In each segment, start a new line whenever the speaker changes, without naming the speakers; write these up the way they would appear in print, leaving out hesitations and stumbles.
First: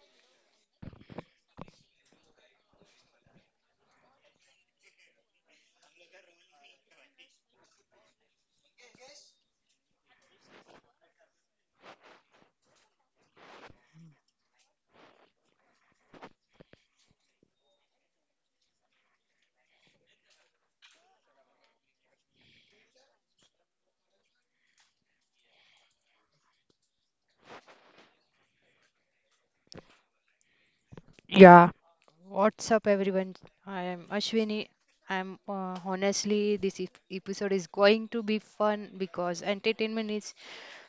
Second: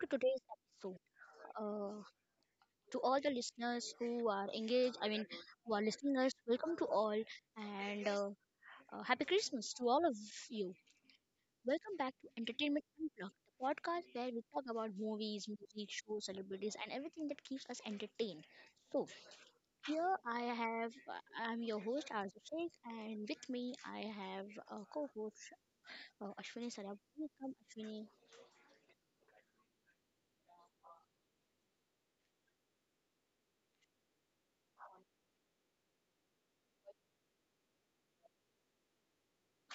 to today's episode. Uh, to all the listeners who are engaged, who are listening us, welcome to all and happy Christmas to all of you. Welcome back to Entertainment Unplugged, the podcast where we talk about movies, music, shows, celebrities, and everything that keeps us entertained. So here I have, I'm your host Arzu Sheikh, and with me I have a co-host Ashwini Sarab. Welcome, Ashwini.
Yeah, what's up, everyone? I am Ashwini. I'm Honestly, this episode is going to be fun because entertainment is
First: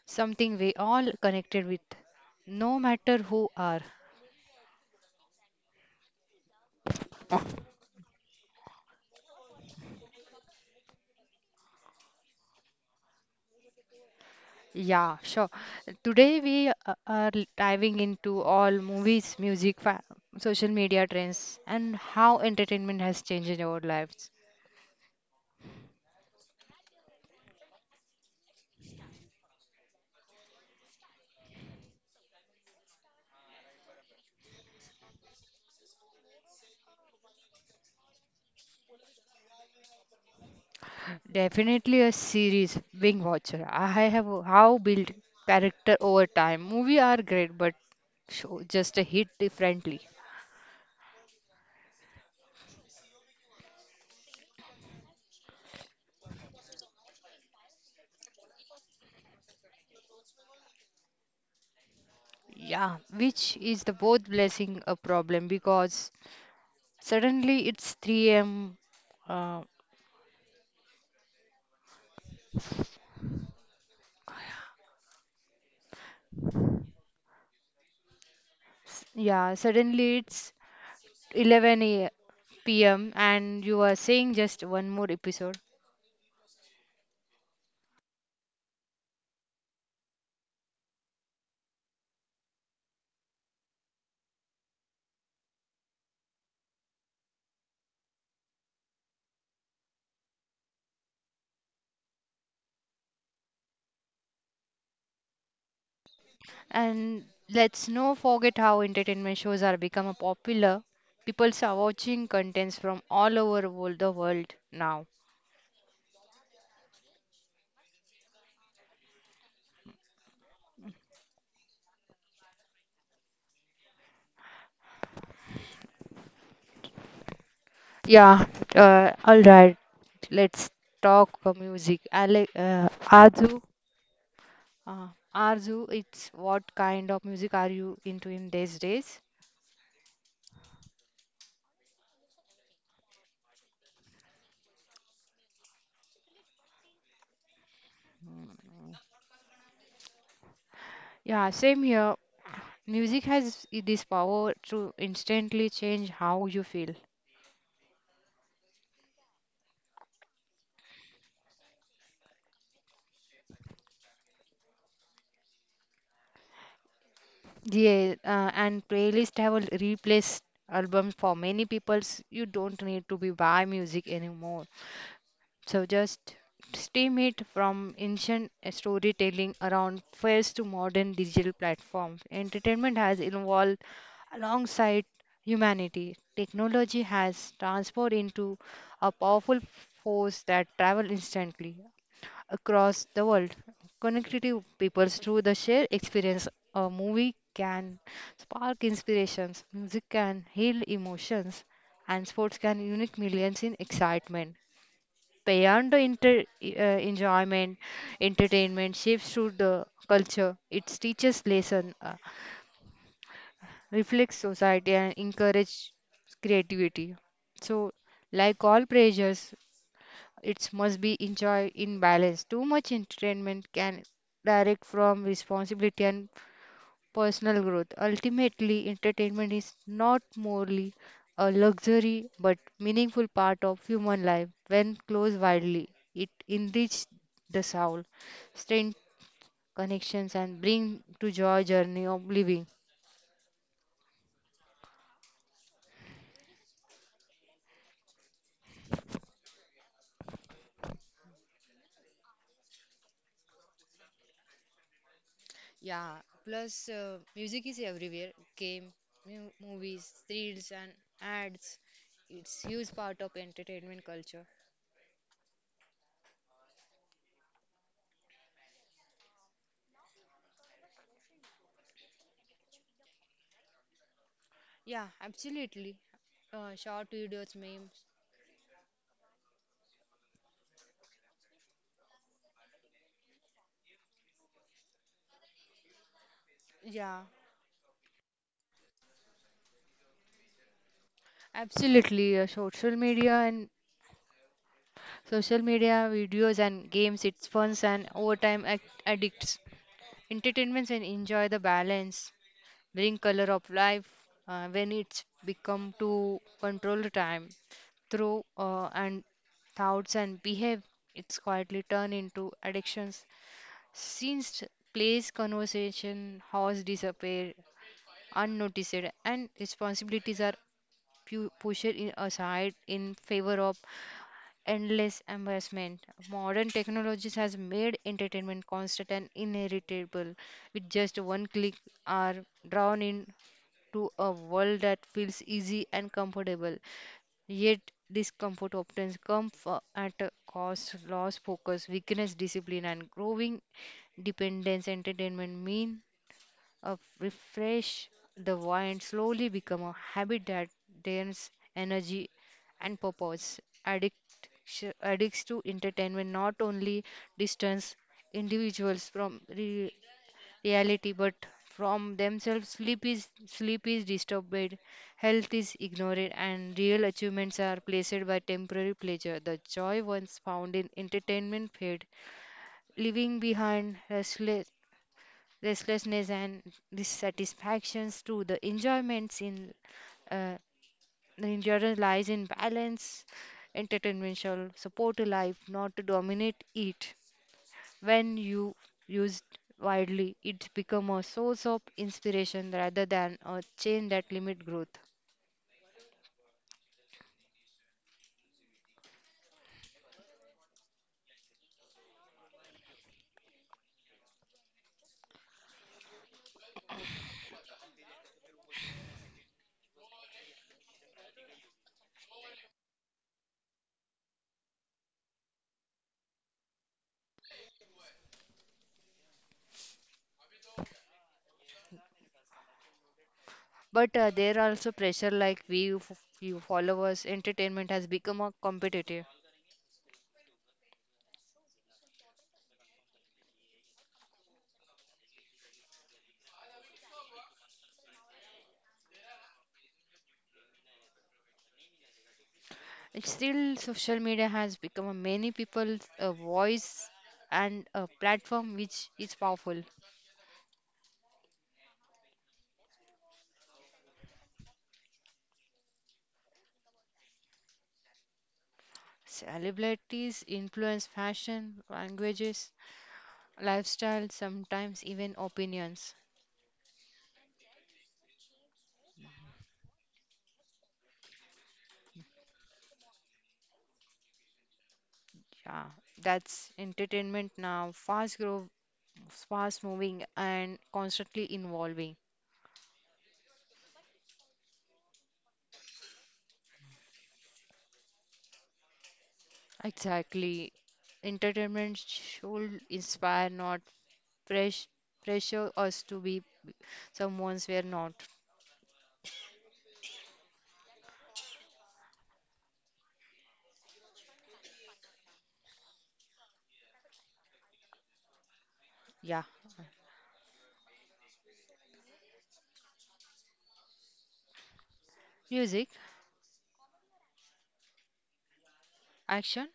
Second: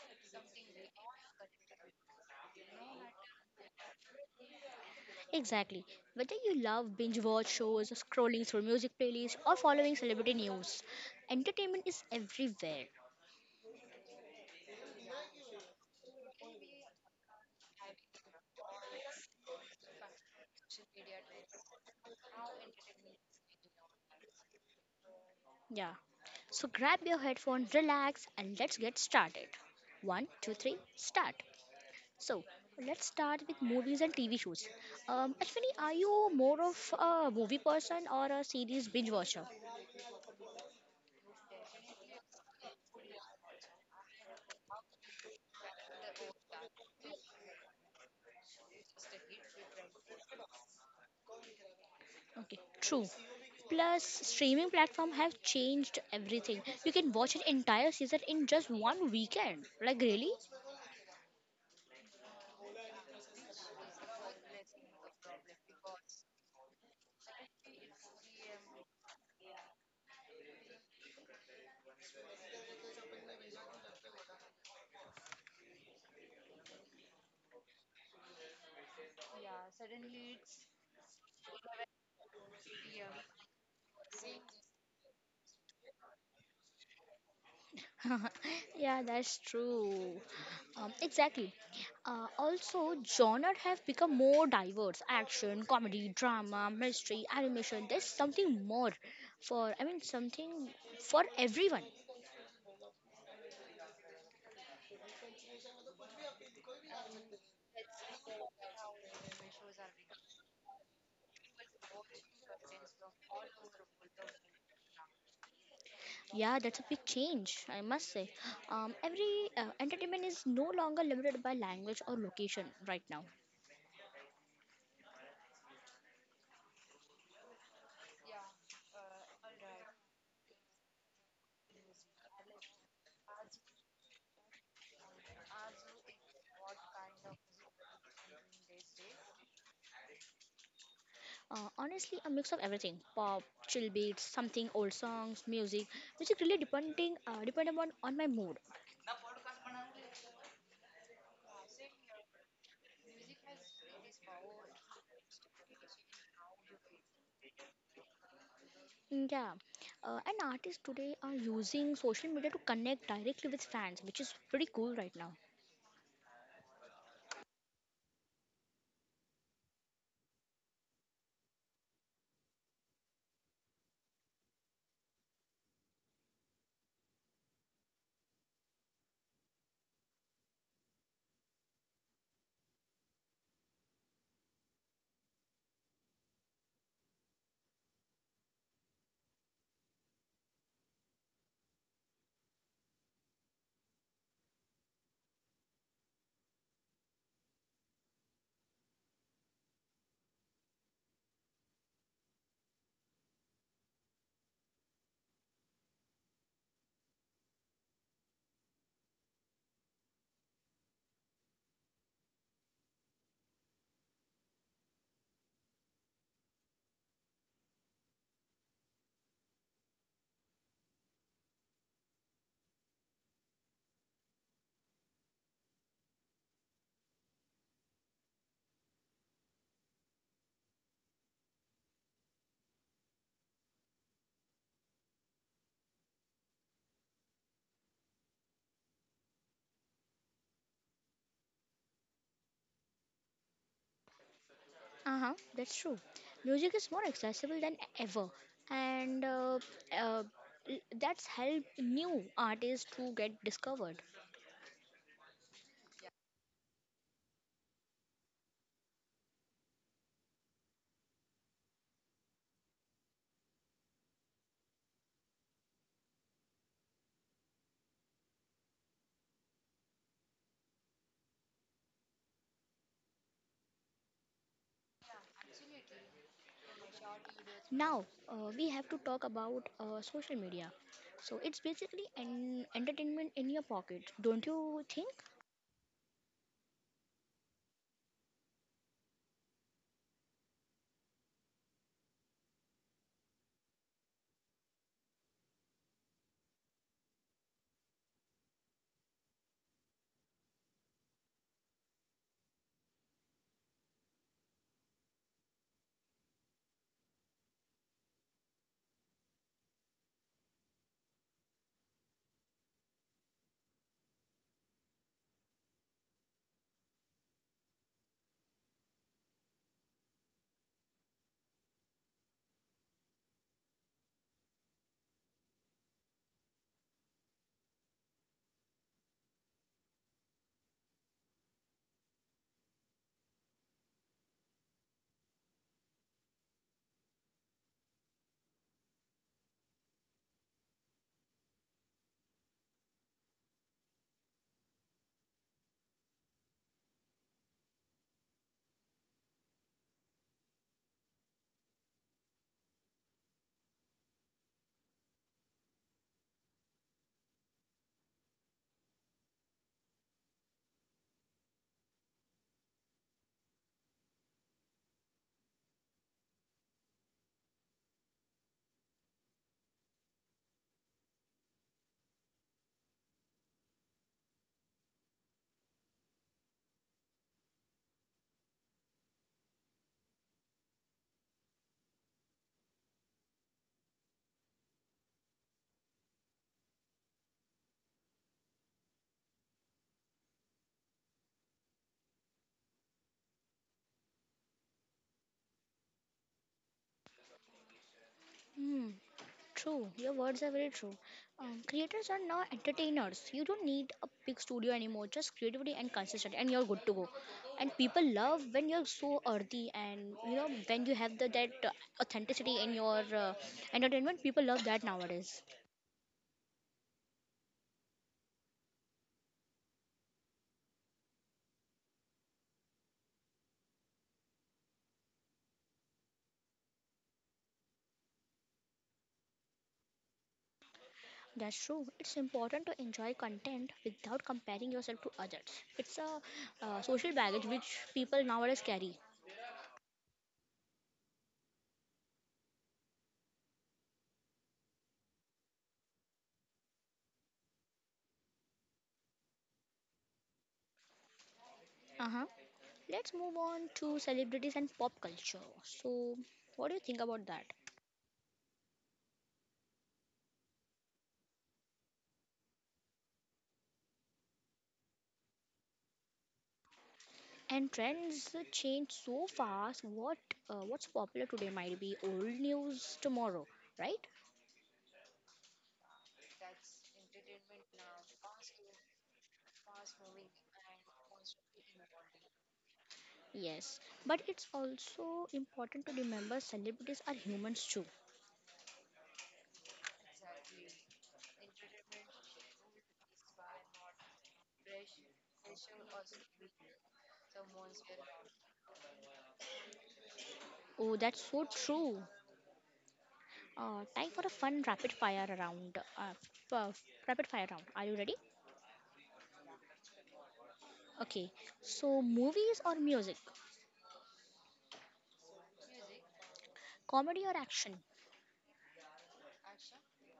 something we all connected with, no matter who are.
Exactly. Whether you love binge watch shows, scrolling through music playlists, or following celebrity news, entertainment is everywhere.
Yeah, sure. Today we are diving into all movies, music, fa social media trends, and how entertainment has changed in our lives.
Yeah. So grab your headphone, relax, and let's get started. One, two, three, start. So let's start with movies and TV shows. Ashwini, are you more of a movie person or a series binge watcher?
Definitely a series being watcher. I have how built character over time. Movie are great, but show just a hit differently.
Okay, true. Plus, streaming platform have changed everything. You can watch an entire season in just one weekend. Like really?
Yeah, which is the both blessing a problem because suddenly it's 3 a.m. Uh, yeah, suddenly it's 11 a.m. p.m. and you are saying just one more episode.
Yeah, that's true. Um, exactly. Also, genre have become more diverse: action, comedy, drama, mystery, animation. There's something more for. I mean, something for everyone.
And let's not forget how entertainment shows are become a popular. People are watching contents from all over world, the world now.
Yeah, that's a big change, I must say. Every Entertainment is no longer limited by language or location right now.
Yeah, all right. Let's talk music. Uh, Arzu, it's what kind of music are you into in these days?
Honestly, a mix of everything: pop, chill beats, something old songs, music. Music really depend upon on my mood.
Yeah, same here. Music has this power to instantly change how you feel.
Yeah, and artists today are using social media to connect directly with fans, which is pretty cool right now.
Yeah, and playlists have replaced albums for many peoples. You don't need to be buy music anymore. So just stream it from ancient storytelling around first to modern digital platforms. Entertainment has evolved alongside humanity. Technology has transformed into a powerful force that travels instantly across the world, connecting peoples through the shared experience. A movie can spark inspirations, music can heal emotions, and sports can unite millions in excitement. Beyond the enjoyment, entertainment shapes through the culture. It teaches lesson, reflects society, and encourages creativity. So, like all pleasures. It must be enjoyed in balance. Too much entertainment can direct from responsibility and personal growth. Ultimately, entertainment is not merely a luxury but meaningful part of human life. When closed widely, it enriches the soul, strengthens connections, and brings to joy journey of living.
Uh huh. That's true. Music is more accessible than ever, and uh, that's helped new artists to get discovered.
Yeah, plus music is everywhere. Game, movies, reels, and ads. It's huge part of entertainment culture. Yeah, absolutely. Short videos,
Now,
memes.
we have to talk about social media. So, it's basically an entertainment in your pocket, don't you think?
Yeah, absolutely. Social media and social media videos and games. It's fun and overtime addicts. Entertainments and enjoy the balance. Bring color of life when it's become to control the time through and thoughts and behave it's quietly turned into addictions since place conversation has disappear unnoticed and responsibilities are pushed in aside in favor of endless embarrassment modern technologies has made entertainment constant and inheritable with just one click are drawn in to a world that feels easy and comfortable. Yet, discomfort often comes at a cost, loss, focus, weakness, discipline, and growing dependence. Entertainment mean a refresh the mind slowly become a habit that drains energy and purpose. Addict, addicts to entertainment not only distance individuals from reality but from themselves sleep is disturbed health is ignored and real achievements are placed by temporary pleasure the joy once found in entertainment fade leaving behind restlessness and dissatisfactions to the enjoyments in uh, the endurance lies in balance entertainment shall support a life not to dominate it when you used widely, it become a source of inspiration rather than a chain that limit growth.
Hmm. True, your words are very true. Creators are now entertainers. You don't need a big studio anymore. Just creativity and consistency, and you're good to go. And people love when you're so earthy, and you know when you have the, that authenticity in your entertainment. People love that nowadays.
But there are also pressure like view, followers, entertainment has become a competitive.
That's true. It's important to enjoy content without comparing yourself to others. It's a social baggage which people nowadays carry.
And still, social media has become a many people's voice and a platform which is powerful.
Uh huh. Let's move on to celebrities and pop culture. So, what do you think about that?
Celebrities influence fashion, languages, lifestyle, sometimes even opinions.
And trends change so fast. What's popular today might be old news tomorrow, right?
Yeah, that's entertainment now. Fast moving and constantly evolving.
Yes, but it's also important to remember celebrities are humans too.
Exactly. Entertainment should inspire, not press pressure us to be someone's we're not.
Oh, that's so true. Time for a fun rapid fire round. F- uh, Rapid fire round. Are you ready?
Yeah.
Okay. So movies or music,
Music,
comedy or action,
action,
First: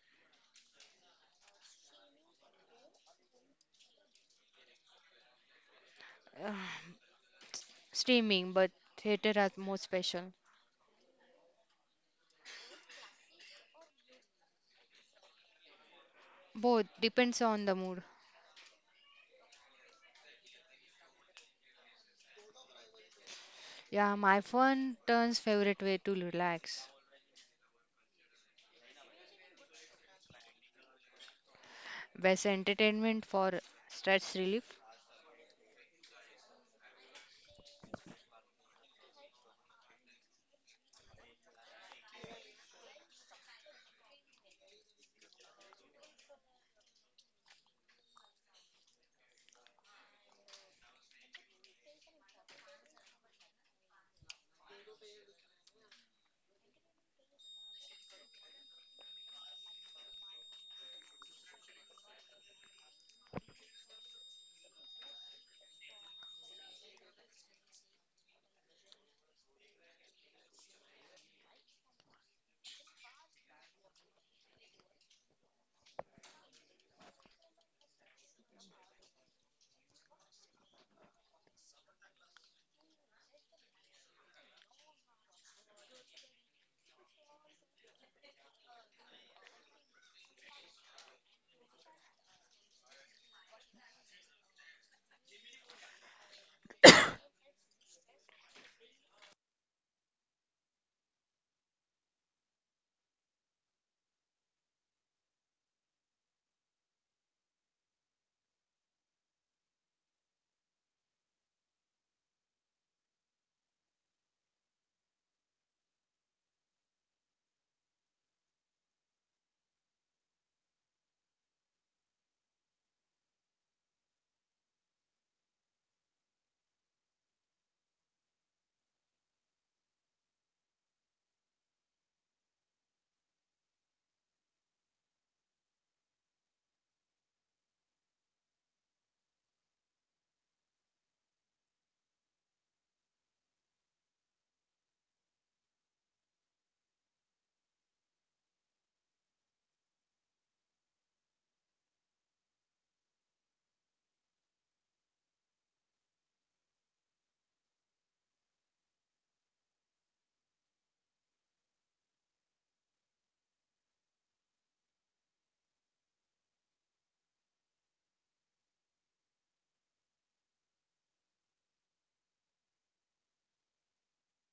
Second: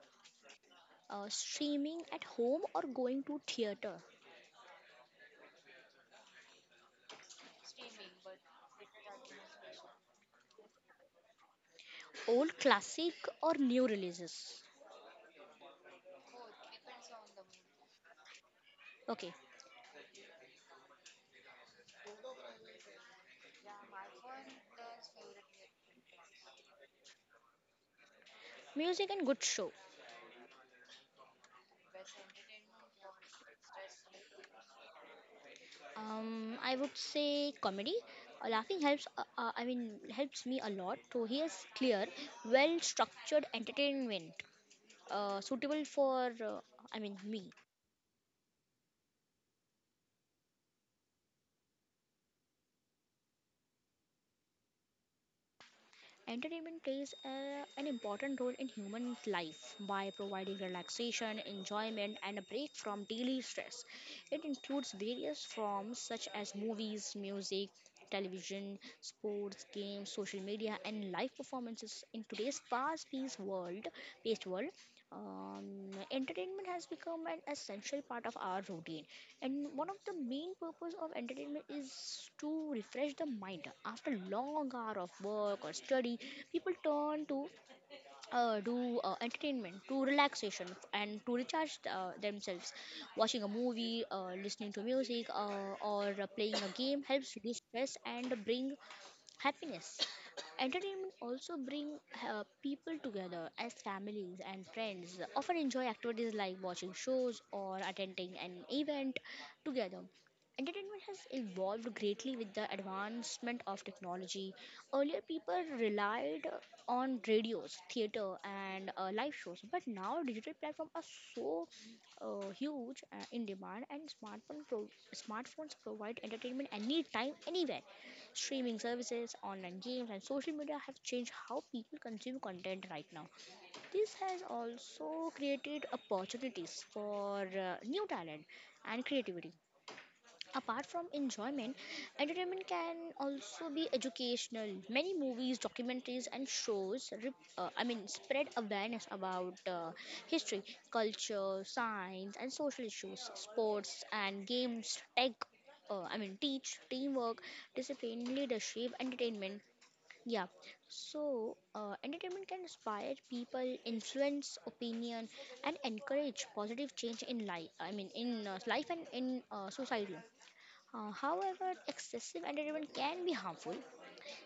streaming at home or going to theater,
streaming, but theater are more special.
old classic or new releases.
Both depends on the mood.
Okay,
Yeah, my fun turns favorite way to relax.
music and good show.
Best entertainment for stress relief.
I would say comedy. Laughing helps. Helps me a lot. So here's clear, well-structured entertainment, suitable for me. Entertainment plays an important role in human life by providing relaxation, enjoyment, and a break from daily stress. It includes various forms such as movies, music, television, sports, games, social media, and live performances. In today's paced world, entertainment has become an essential part of our routine, and one of the main purpose of entertainment is to refresh the mind. After long hour of work or study, people turn to do entertainment, to relaxation, and to recharge themselves. Watching a movie, listening to music, or playing a game helps reduce stress and bring happiness. Entertainment also bring people together as families and friends often enjoy activities like watching shows or attending an event together. Entertainment has evolved greatly with the advancement of technology. Earlier, people relied on radios, theater, and live shows, but now digital platforms are so huge in demand, and smartphones provide entertainment anytime, anywhere. Streaming services, online games, and social media have changed how people consume content right now. This has also created opportunities for new talent and creativity. Apart from enjoyment, entertainment can also be educational. Many movies, documentaries, and shows, spread awareness about history, culture, science, and social issues. Sports and games, teach teamwork, discipline, leadership, entertainment. Yeah, so entertainment can inspire people, influence opinion, and encourage positive change in life and in society. However, excessive entertainment can be harmful.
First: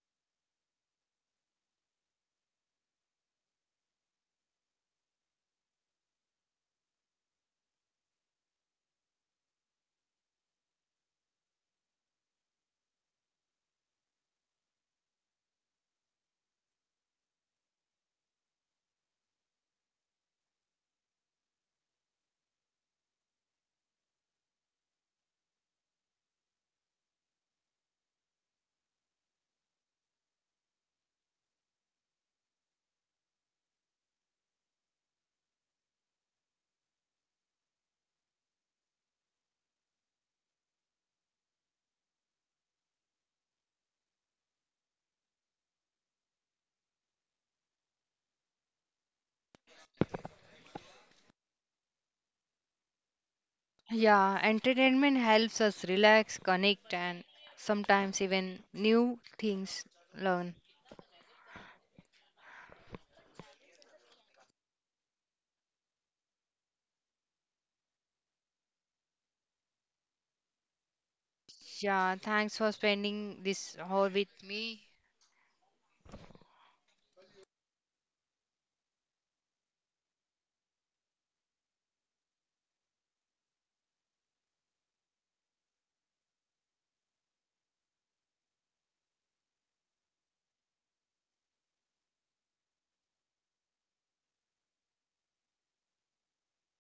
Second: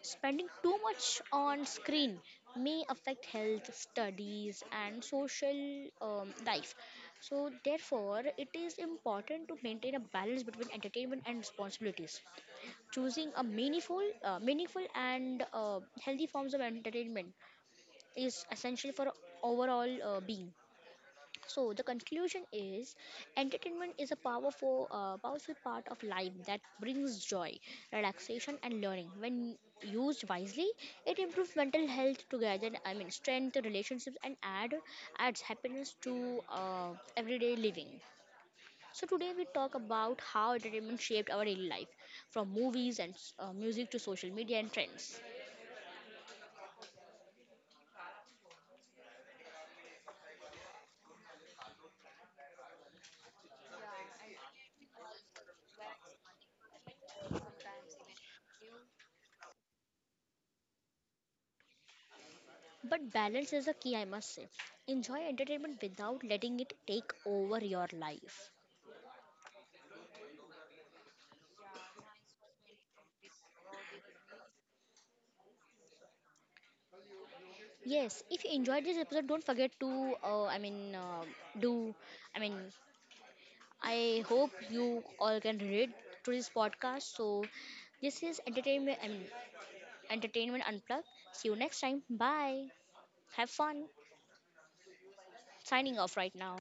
Spending too much on screen may affect health, studies, and social life. So, therefore, it is important to maintain a balance between entertainment and responsibilities. Choosing a meaningful and healthy forms of entertainment is essential for overall being. So the conclusion is entertainment is a powerful part of life that brings joy, relaxation and learning. When used wisely, it improves mental health together, I mean strength, relationships and adds happiness to everyday living. So today we talk about how entertainment shaped our daily life from movies and music to social media and trends.
Yeah, entertainment helps us relax, connect, and sometimes even new things learn.
But balance is the key, I must say. Enjoy entertainment without letting it take over your life.
Yeah, thanks for spending this hour with me.
Yes, if you enjoyed this episode, don't forget to, I mean, do, I mean, I hope you all can relate to this podcast. So, this is entertainment unplugged. See you next time. Bye. Have fun. Signing off right now.